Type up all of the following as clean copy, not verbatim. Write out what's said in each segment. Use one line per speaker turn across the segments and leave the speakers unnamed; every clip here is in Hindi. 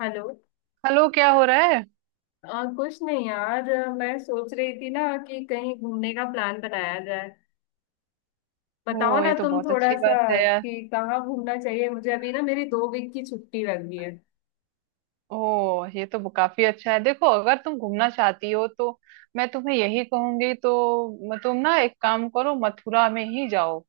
हेलो।
हेलो, क्या हो रहा है।
कुछ नहीं यार, मैं सोच रही थी ना कि कहीं घूमने का प्लान बनाया जाए। बताओ
ओ,
ना
ये तो
तुम
बहुत
थोड़ा
अच्छी
सा
बात है यार।
कि कहाँ घूमना चाहिए मुझे। अभी ना मेरी 2 वीक की छुट्टी लग गई है।
ओ, ये तो काफी अच्छा है। देखो, अगर तुम घूमना चाहती हो तो मैं तुम्हें यही कहूंगी तो तुम ना एक काम करो, मथुरा में ही जाओ।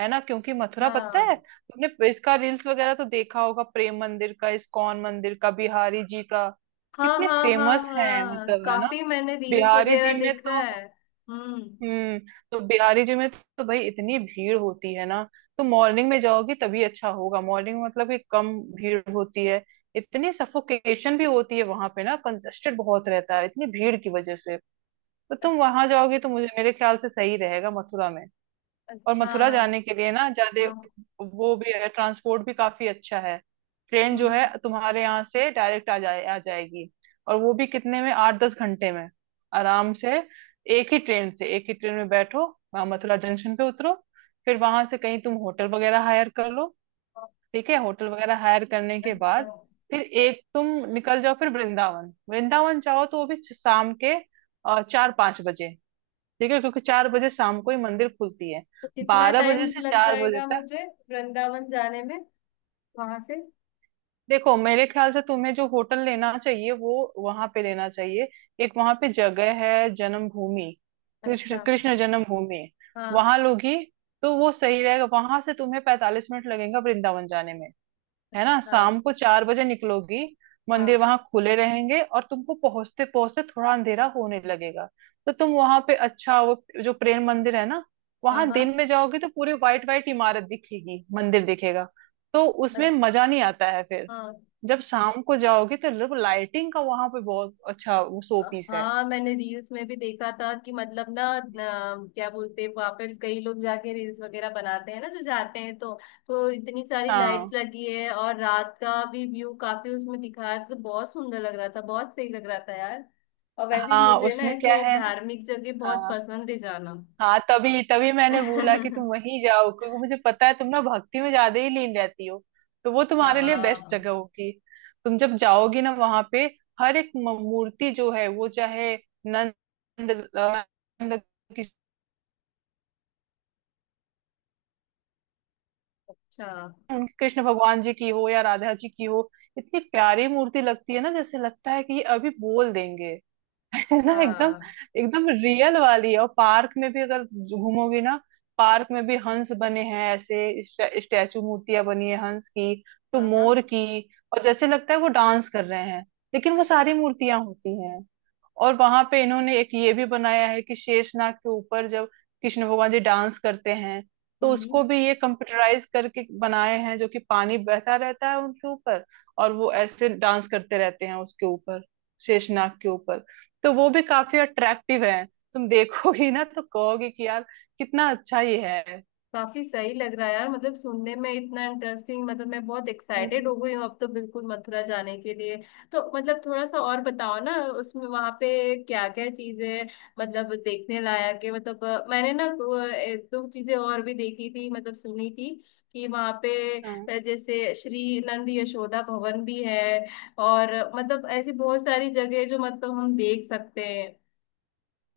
है ना? क्योंकि मथुरा, पता
हाँ,
है, तुमने इसका रील्स वगैरह तो देखा होगा, प्रेम मंदिर का, इस्कॉन मंदिर का, बिहारी जी का।
हाँ,
कितने
हाँ, हाँ,
फेमस है,
हाँ,
मतलब, है ना?
काफी मैंने रील्स
बिहारी
वगैरह
जी में
देखा
तो
है। हम्म।
हम्म। तो बिहारी जी में तो भाई इतनी भीड़ होती है ना। तो मॉर्निंग में जाओगी तभी अच्छा होगा। मॉर्निंग मतलब कि कम भीड़ होती है। इतनी सफोकेशन भी होती है वहां पे ना, कंजस्टेड बहुत रहता है इतनी भीड़ की वजह से। तो
अ-
तुम वहां जाओगी तो मुझे मेरे ख्याल से सही रहेगा, मथुरा में। और
अच्छा।
मथुरा जाने के लिए ना ज्यादा
हाँ।
वो भी है, ट्रांसपोर्ट भी काफी अच्छा है। ट्रेन जो है
हम्म।
तुम्हारे यहाँ से डायरेक्ट आ जाए, आ जाएगी। और वो भी कितने में, 8-10 घंटे में, आराम से। एक ही ट्रेन से, एक ही ट्रेन में बैठो, वहाँ मथुरा जंक्शन पे उतरो। फिर वहां से कहीं तुम होटल वगैरह हायर कर लो।
हाँ,
ठीक है? होटल वगैरह हायर करने के
अच्छा।
बाद फिर एक तुम निकल जाओ। फिर वृंदावन, वृंदावन जाओ तो वो भी शाम के 4-5 बजे। देखिए, क्योंकि 4 बजे शाम को ही मंदिर खुलती है,
तो कितना
बारह
टाइम
बजे से
लग
चार बजे
जाएगा
तक
मुझे वृंदावन जाने में वहां से?
देखो, मेरे ख्याल से तुम्हें जो होटल लेना चाहिए वो वहां पे लेना चाहिए। एक वहां पे जगह है, जन्मभूमि, कृष्ण
अच्छा।
कृष्ण जन्मभूमि।
हाँ।
वहां लोगी तो वो सही रहेगा, वहां से तुम्हें 45 मिनट लगेगा वृंदावन जाने में। है ना?
अच्छा।
शाम को 4 बजे निकलोगी, मंदिर
हाँ,
वहां खुले रहेंगे और तुमको पहुंचते पहुंचते थोड़ा अंधेरा होने लगेगा। तो तुम वहां पे अच्छा वो जो प्रेम मंदिर है ना,
हाँ,
वहां
हाँ।
दिन में जाओगी तो पूरी व्हाइट व्हाइट इमारत दिखेगी, मंदिर दिखेगा। तो उसमें
अच्छा।
मजा नहीं आता है फिर।
हाँ,
जब शाम को जाओगी तो लाइटिंग का वहां पे बहुत अच्छा वो शो पीस है।
हाँ, मैंने रील्स में भी देखा था कि मतलब ना, न, क्या बोलते हैं, वहां पर कई लोग जाके रील्स वगैरह बनाते हैं ना जो जाते हैं, तो इतनी सारी
हाँ,
लाइट्स लगी है और रात का भी व्यू काफी उसमें दिखाया था, तो बहुत सुंदर लग रहा था, बहुत सही लग रहा था यार। और वैसे ही
हाँ,
मुझे ना
उसमें क्या
ऐसे
है ना।
धार्मिक जगह बहुत
हाँ।
पसंद है जाना।
हाँ, तभी तभी मैंने बोला कि तुम वहीं जाओ, क्योंकि मुझे पता है तुम ना भक्ति में ज्यादा ही लीन रहती हो। तो वो तुम्हारे लिए बेस्ट
हाँ।
जगह होगी। तुम जब जाओगी ना वहां पे, हर एक मूर्ति जो है वो चाहे नंद, नंद की-
अच्छा।
उनकी कृष्ण भगवान जी की हो या राधा जी की हो, इतनी प्यारी मूर्ति लगती है ना, जैसे लगता है कि ये अभी बोल देंगे। है
अच्छा।
ना, एकदम एकदम रियल वाली। और पार्क में भी अगर घूमोगी ना, पार्क में भी हंस बने हैं, ऐसे स्टैचू, मूर्तियां बनी है हंस की, तो
हाँ, हाँ।
मोर की। और जैसे लगता है वो डांस कर रहे हैं, लेकिन वो सारी मूर्तियां होती हैं। और वहां पे इन्होंने एक ये भी बनाया है कि शेषनाग के ऊपर जब कृष्ण भगवान जी डांस करते हैं, तो
हम्म।
उसको
हम्म।
भी ये कंप्यूटराइज करके बनाए हैं, जो कि पानी बहता रहता है उनके ऊपर और वो ऐसे डांस करते रहते हैं उसके ऊपर, शेषनाग के ऊपर। तो वो भी काफी अट्रैक्टिव है। तुम देखोगी ना तो कहोगी कि यार, कितना अच्छा ये है।
काफी सही लग रहा है यार, मतलब सुनने में इतना इंटरेस्टिंग, मतलब मैं बहुत एक्साइटेड हो गई हूँ अब तो, बिल्कुल मथुरा जाने के लिए। तो मतलब थोड़ा सा और बताओ ना उसमें, वहां पे क्या क्या चीजें मतलब देखने लायक है। मतलब मैंने ना दो एक दो चीजें और भी देखी थी, मतलब सुनी थी कि वहां पे
हम्म।
जैसे श्री नंद यशोदा भवन भी है, और मतलब ऐसी बहुत सारी जगह है जो मतलब हम देख सकते हैं।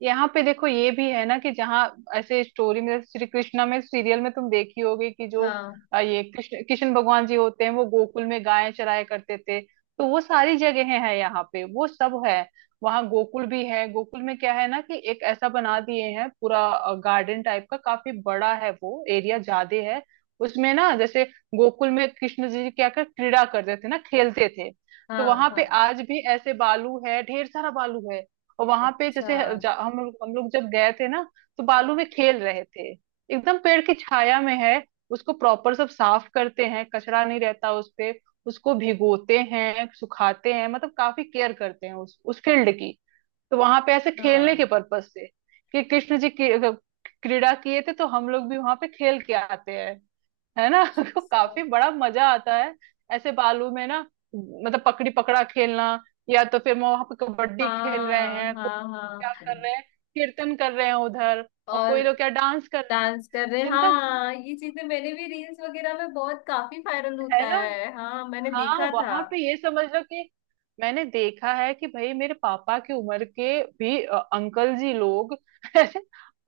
यहाँ पे देखो, ये भी है ना कि जहाँ, ऐसे स्टोरी में, जैसे श्री कृष्णा में, सीरियल में तुम देखी होगी कि जो
हाँ,
ये कृष्ण कृष्ण भगवान जी होते हैं, वो गोकुल में गायें चराया करते थे, तो वो सारी जगह है यहाँ पे, वो सब है। वहाँ गोकुल भी है। गोकुल में क्या है ना कि एक ऐसा बना दिए हैं पूरा गार्डन टाइप का, काफी बड़ा है वो, एरिया ज्यादा है। उसमें ना जैसे गोकुल में कृष्ण जी क्या कर क्रीड़ा करते थे ना, खेलते थे। तो
हाँ,
वहां पे
हाँ।
आज भी ऐसे बालू है, ढेर सारा बालू है। और वहां पे
अच्छा।
जैसे हम लोग जब गए थे ना, तो
हाँ,
बालू में खेल रहे थे, एकदम पेड़ की छाया में है। उसको प्रॉपर सब साफ करते हैं, कचरा नहीं रहता उस पे। उसको भिगोते हैं, सुखाते हैं, मतलब काफी केयर करते हैं उस फील्ड की। तो वहां पे ऐसे खेलने के
हाँ,
पर्पस से कि कृष्ण जी की क्रीड़ा किए थे, तो हम लोग भी वहां पे खेल के आते हैं। है ना। तो काफी बड़ा मजा आता है ऐसे बालू में ना। मतलब पकड़ी पकड़ा खेलना, या तो फिर वहां पे कबड्डी खेल रहे
हाँ,
हैं,
हाँ, हाँ
क्या कर रहे हैं, कीर्तन कर रहे हैं उधर, और
और
कोई लोग क्या डांस कर रहे
डांस
हैं,
कर रहे,
जिनका जो,
हाँ, ये चीजें मैंने भी रील्स वगैरह में बहुत, काफी वायरल होता
है ना।
है, हाँ मैंने
हाँ,
देखा था।
वहां पे ये समझ लो कि मैंने देखा है कि भाई मेरे पापा की उम्र के भी अंकल जी लोग, ऐसे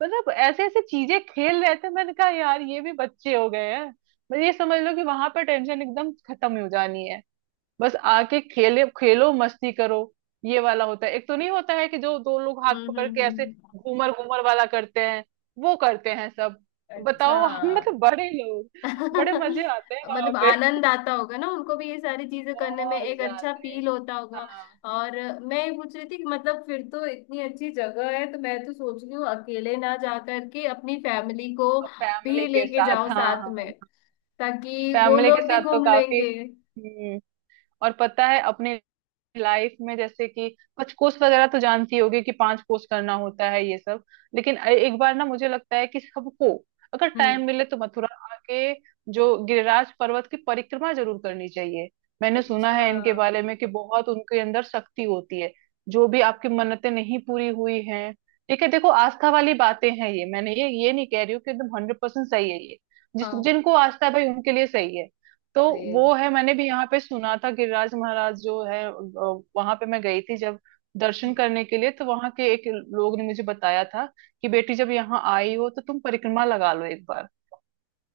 मतलब ऐसे ऐसे चीजें खेल रहे थे। मैंने कहा यार, ये भी बच्चे हो गए हैं। मतलब ये समझ लो कि वहां पर टेंशन एकदम खत्म ही हो जानी है। बस आके खेले खेलो, मस्ती करो। ये वाला होता है एक, तो नहीं होता है कि जो दो लोग हाथ
हम्म।
पकड़
हम्म।
के ऐसे
हम्म।
घूमर घूमर वाला करते हैं, वो करते हैं सब।
अच्छा।
बताओ, हम मतलब बड़े लोग। बड़े मजे आते हैं वहां
मतलब
पे,
आनंद आता होगा ना उनको भी, ये सारी चीजें करने में
बहुत
एक अच्छा
ज्यादा।
फील होता होगा।
हाँ,
और मैं ये पूछ रही थी कि मतलब फिर तो इतनी अच्छी जगह है, तो मैं तो सोच रही हूँ अकेले ना जा करके अपनी फैमिली को
और फैमिली
भी
के
लेके
साथ,
जाओ
हाँ,
साथ में,
हाँ,
ताकि वो
फैमिली के
लोग भी
साथ तो
घूम
काफी।
लेंगे।
हम्म। और पता है अपने लाइफ में जैसे कि कुछ कोर्स वगैरह तो जानती होगी कि 5 कोर्स करना होता है ये सब। लेकिन एक बार ना मुझे लगता है कि सबको अगर
हम्म।
टाइम मिले तो मथुरा आके जो गिरिराज पर्वत की परिक्रमा जरूर करनी चाहिए। मैंने सुना
अच्छा।
है इनके बारे में कि बहुत उनके अंदर शक्ति होती है। जो भी आपकी मन्नतें नहीं पूरी हुई हैं, ठीक है। देखो, आस्था वाली बातें हैं ये, मैंने ये नहीं कह रही हूँ कि एकदम 100% सही है ये। जिस
हाँ।
जिनको आस्था है भाई उनके लिए सही है। तो
फिर।
वो है। मैंने भी यहाँ पे सुना था गिरिराज महाराज जो है, वहां पे मैं गई थी जब दर्शन करने के लिए, तो वहां के एक लोग ने मुझे बताया था कि बेटी, जब यहाँ आई हो तो तुम परिक्रमा लगा लो एक बार।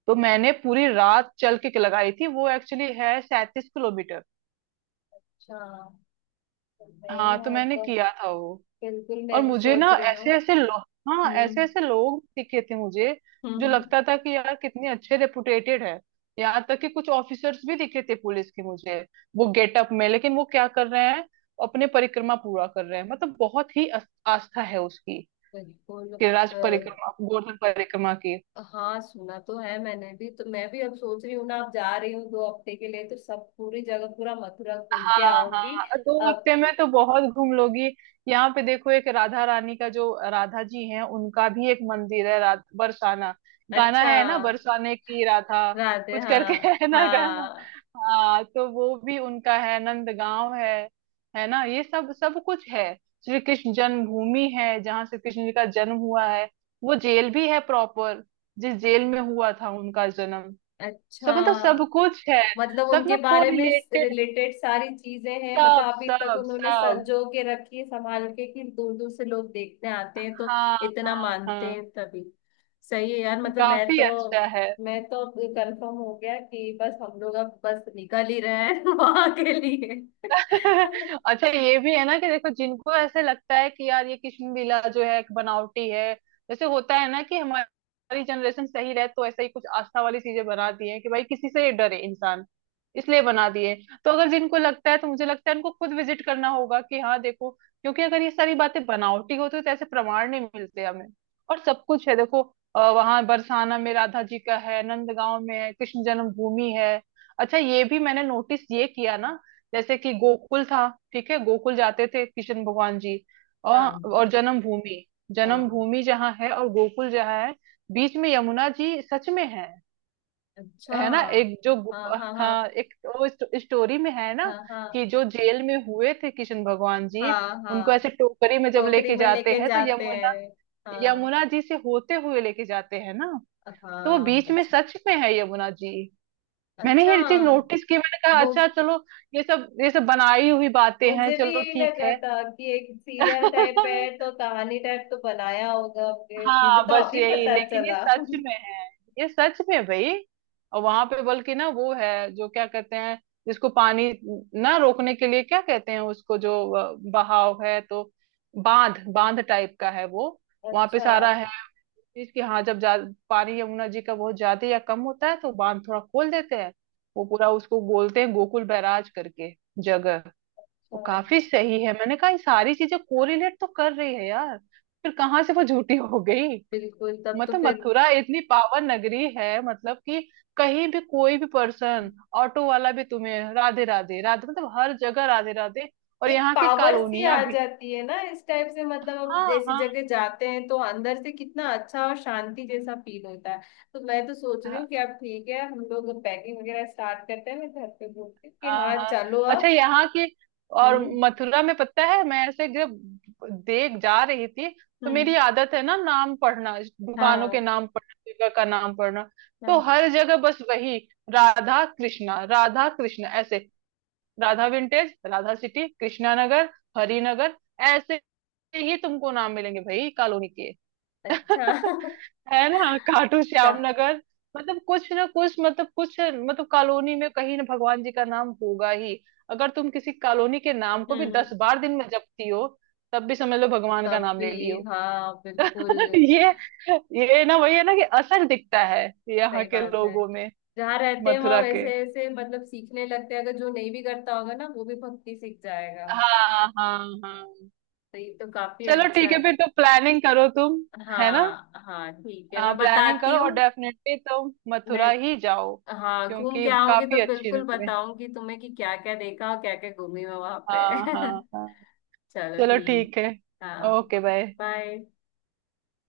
तो मैंने पूरी रात चल के लगाई थी वो, एक्चुअली है 37 किलोमीटर।
अच्छा।
हाँ, तो
मैं
मैंने
तो
किया था वो।
बिल्कुल मैं
और
भी
मुझे
सोच
ना
रही हूँ।
ऐसे ऐसे लोग, हाँ, ऐसे
हम्म।
ऐसे लोग दिखे थे मुझे,
हम्म,
जो लगता था कि यार कितने अच्छे रेपुटेटेड है। यहाँ तक कि कुछ ऑफिसर्स भी दिखे थे पुलिस के मुझे, वो गेटअप में, लेकिन वो क्या कर रहे हैं, अपने परिक्रमा पूरा कर रहे हैं। मतलब बहुत ही आस्था है उसकी,
बिल्कुल।
कि राज
अ,
परिक्रमा, गोवर्धन परिक्रमा की।
हाँ सुना तो है मैंने भी, तो मैं भी अब सोच रही हूँ ना, अब जा रही हूँ 2 हफ्ते के लिए, तो सब पूरी जगह पूरा मथुरा घूम के
हाँ,
आऊंगी।
हाँ, दो
अब।
हफ्ते में तो बहुत घूम लोगी। यहाँ पे देखो, एक राधा रानी का जो राधा जी हैं, उनका भी एक मंदिर है, बरसाना। गाना
अच्छा।
है ना, बरसाने की राधा
राधे,
कुछ करके।
हाँ,
है ना गाना।
हाँ।
हाँ, तो वो भी उनका है, नंदगांव है ना, ये सब सब कुछ है। श्री कृष्ण जन्मभूमि है जहाँ श्री कृष्ण जी का जन्म हुआ है। वो जेल भी है प्रॉपर, जिस जेल में हुआ था उनका जन्म।
अच्छा।
सब मतलब सब कुछ है।
मतलब
सब
उनके
ना
बारे में
कोरिलेटेड,
रिलेटेड सारी चीजें हैं, मतलब
सब
अभी तक
सब
उन्होंने
सब।
संजो के रखी है, संभाल के, कि दूर दूर से लोग देखने आते हैं, तो
हाँ,
इतना
हाँ,
मानते
हाँ,
हैं तभी। सही है यार,
काफी अच्छा है।
मैं तो कंफर्म हो गया कि बस हम लोग अब बस निकल ही रहे हैं वहां के लिए।
अच्छा, ये भी है ना कि देखो, जिनको ऐसे लगता है कि यार ये कृष्ण लीला जो है एक बनावटी है, जैसे होता है ना कि हमारी जनरेशन सही रहे तो ऐसा ही कुछ आस्था वाली चीजें बना दी है कि भाई किसी से डरे इंसान, इसलिए बना दिए। तो अगर जिनको लगता है, तो मुझे लगता है उनको खुद विजिट करना होगा कि हाँ देखो, क्योंकि अगर ये सारी बातें बनावटी होती तो ऐसे प्रमाण नहीं मिलते हमें। और सब कुछ है देखो, वहां बरसाना में राधा जी का है, नंदगांव में है, कृष्ण जन्मभूमि है। अच्छा ये भी मैंने नोटिस ये किया ना, जैसे कि गोकुल था, ठीक है गोकुल जाते थे कृष्ण भगवान जी,
हाँ,
और जन्मभूमि,
हाँ।
जन्मभूमि जहाँ है और गोकुल जहाँ है, बीच में यमुना जी सच में है।
अच्छा।
है ना, एक जो
हाँ, हाँ,
हाँ,
हाँ,
एक वो स्टोरी में है ना
हाँ,
कि
हाँ,
जो जेल में हुए थे कृष्ण भगवान जी,
हाँ,
उनको
हाँ,
ऐसे टोकरी में जब
टोकरी
लेके
में
जाते
लेके
हैं, तो
जाते
यमुना,
हैं। हाँ,
यमुना जी से होते हुए लेके जाते हैं ना। तो वो
हाँ।
बीच में
अच्छा।
सच में है यमुना जी। मैंने
अच्छा।
ये चीज नोटिस की, मैंने कहा
वो,
अच्छा, चलो, ये सब बनाई हुई बातें हैं,
मुझे भी
चलो
यही
ठीक
लगा
है।
था कि एक सीरियल टाइप है तो कहानी टाइप तो बनाया होगा आपने। मुझे
हाँ
तो
बस
अभी
यही,
पता
लेकिन ये
चला।
सच में है। ये सच में है भाई। और वहां पे बल्कि ना वो है, जो क्या कहते हैं, जिसको पानी ना रोकने के लिए क्या कहते हैं, उसको जो बहाव है तो, बांध बांध टाइप का है वो, वहां पे
अच्छा।
सारा है। चीज कि हाँ, जब पानी यमुना जी का बहुत ज्यादा या कम होता है तो बांध थोड़ा खोल देते हैं। वो पूरा उसको बोलते हैं गोकुल बैराज करके, जगह। वो
अच्छा।
काफी सही है। मैंने कहा ये सारी चीजें कोरिलेट तो कर रही है यार, फिर कहाँ से वो झूठी हो गई।
बिल्कुल, तब तो
मतलब
फिर
मथुरा इतनी पावन नगरी है, मतलब कि कहीं भी कोई भी पर्सन, ऑटो वाला भी तुम्हें राधे राधे राधे, मतलब हर जगह राधे राधे, और
एक
यहाँ की
पावर सी
कॉलोनियां
आ
भी।
जाती है ना इस टाइप से, मतलब हम
हाँ,
जैसी
हाँ,
जगह जाते हैं तो अंदर से कितना अच्छा और शांति जैसा फील होता है। तो मैं तो सोच रही हूँ कि
हाँ,
अब ठीक है, हम लोग पैकिंग वगैरह स्टार्ट करते हैं, मैं घर पे बोलती हूँ कि
हाँ,
हाँ
हाँ।
चलो
अच्छा,
अब।
यहाँ की और
हम्म।
मथुरा में, पता है, मैं ऐसे जब देख जा रही थी, तो
हम्म।
मेरी आदत है ना नाम पढ़ना, दुकानों के
हाँ,
नाम पढ़ना, जगह का नाम पढ़ना। तो
हाँ।
हर जगह बस वही, राधा कृष्णा, राधा कृष्णा, ऐसे। राधा विंटेज, राधा सिटी, कृष्णा नगर, हरिनगर, ऐसे ही तुमको नाम मिलेंगे भाई कॉलोनी के।
अच्छा।
है ना, खाटू श्याम
का-
नगर। मतलब कुछ ना कुछ, मतलब कुछ, मतलब कॉलोनी में कहीं ना भगवान जी का नाम होगा ही। अगर तुम किसी कॉलोनी के नाम को भी
हम्म।
10 बार दिन में जपती हो, तब भी समझ लो भगवान का
तब
नाम
भी।
ले लियो।
हाँ, बिल्कुल।
ये ये ना वही है ना कि असर दिखता है यहाँ
सही
के
बात है।
लोगों में,
जहाँ रहते हैं वहां
मथुरा के।
वैसे ऐसे मतलब सीखने लगते हैं, अगर जो नहीं भी करता होगा ना वो भी भक्ति सीख जाएगा।
हाँ, हाँ, हाँ,
तो ये तो काफी
चलो
अच्छा
ठीक है, फिर
है।
तो प्लानिंग करो तुम, है ना?
हाँ, हाँ ठीक है,
हाँ,
मैं
प्लानिंग
बताती
करो, और
हूँ।
डेफिनेटली तुम
मैं,
मथुरा ही जाओ,
हाँ घूम
क्योंकि
के आऊंगी तो
काफी अच्छी
बिल्कुल
नगरी है।
बताऊंगी तुम्हें कि क्या क्या देखा और क्या क्या घूमी मैं वहां पे।
हाँ, हाँ, हाँ।
चलो
चलो
ठीक।
ठीक है,
हाँ।
Okay bye.
बाय।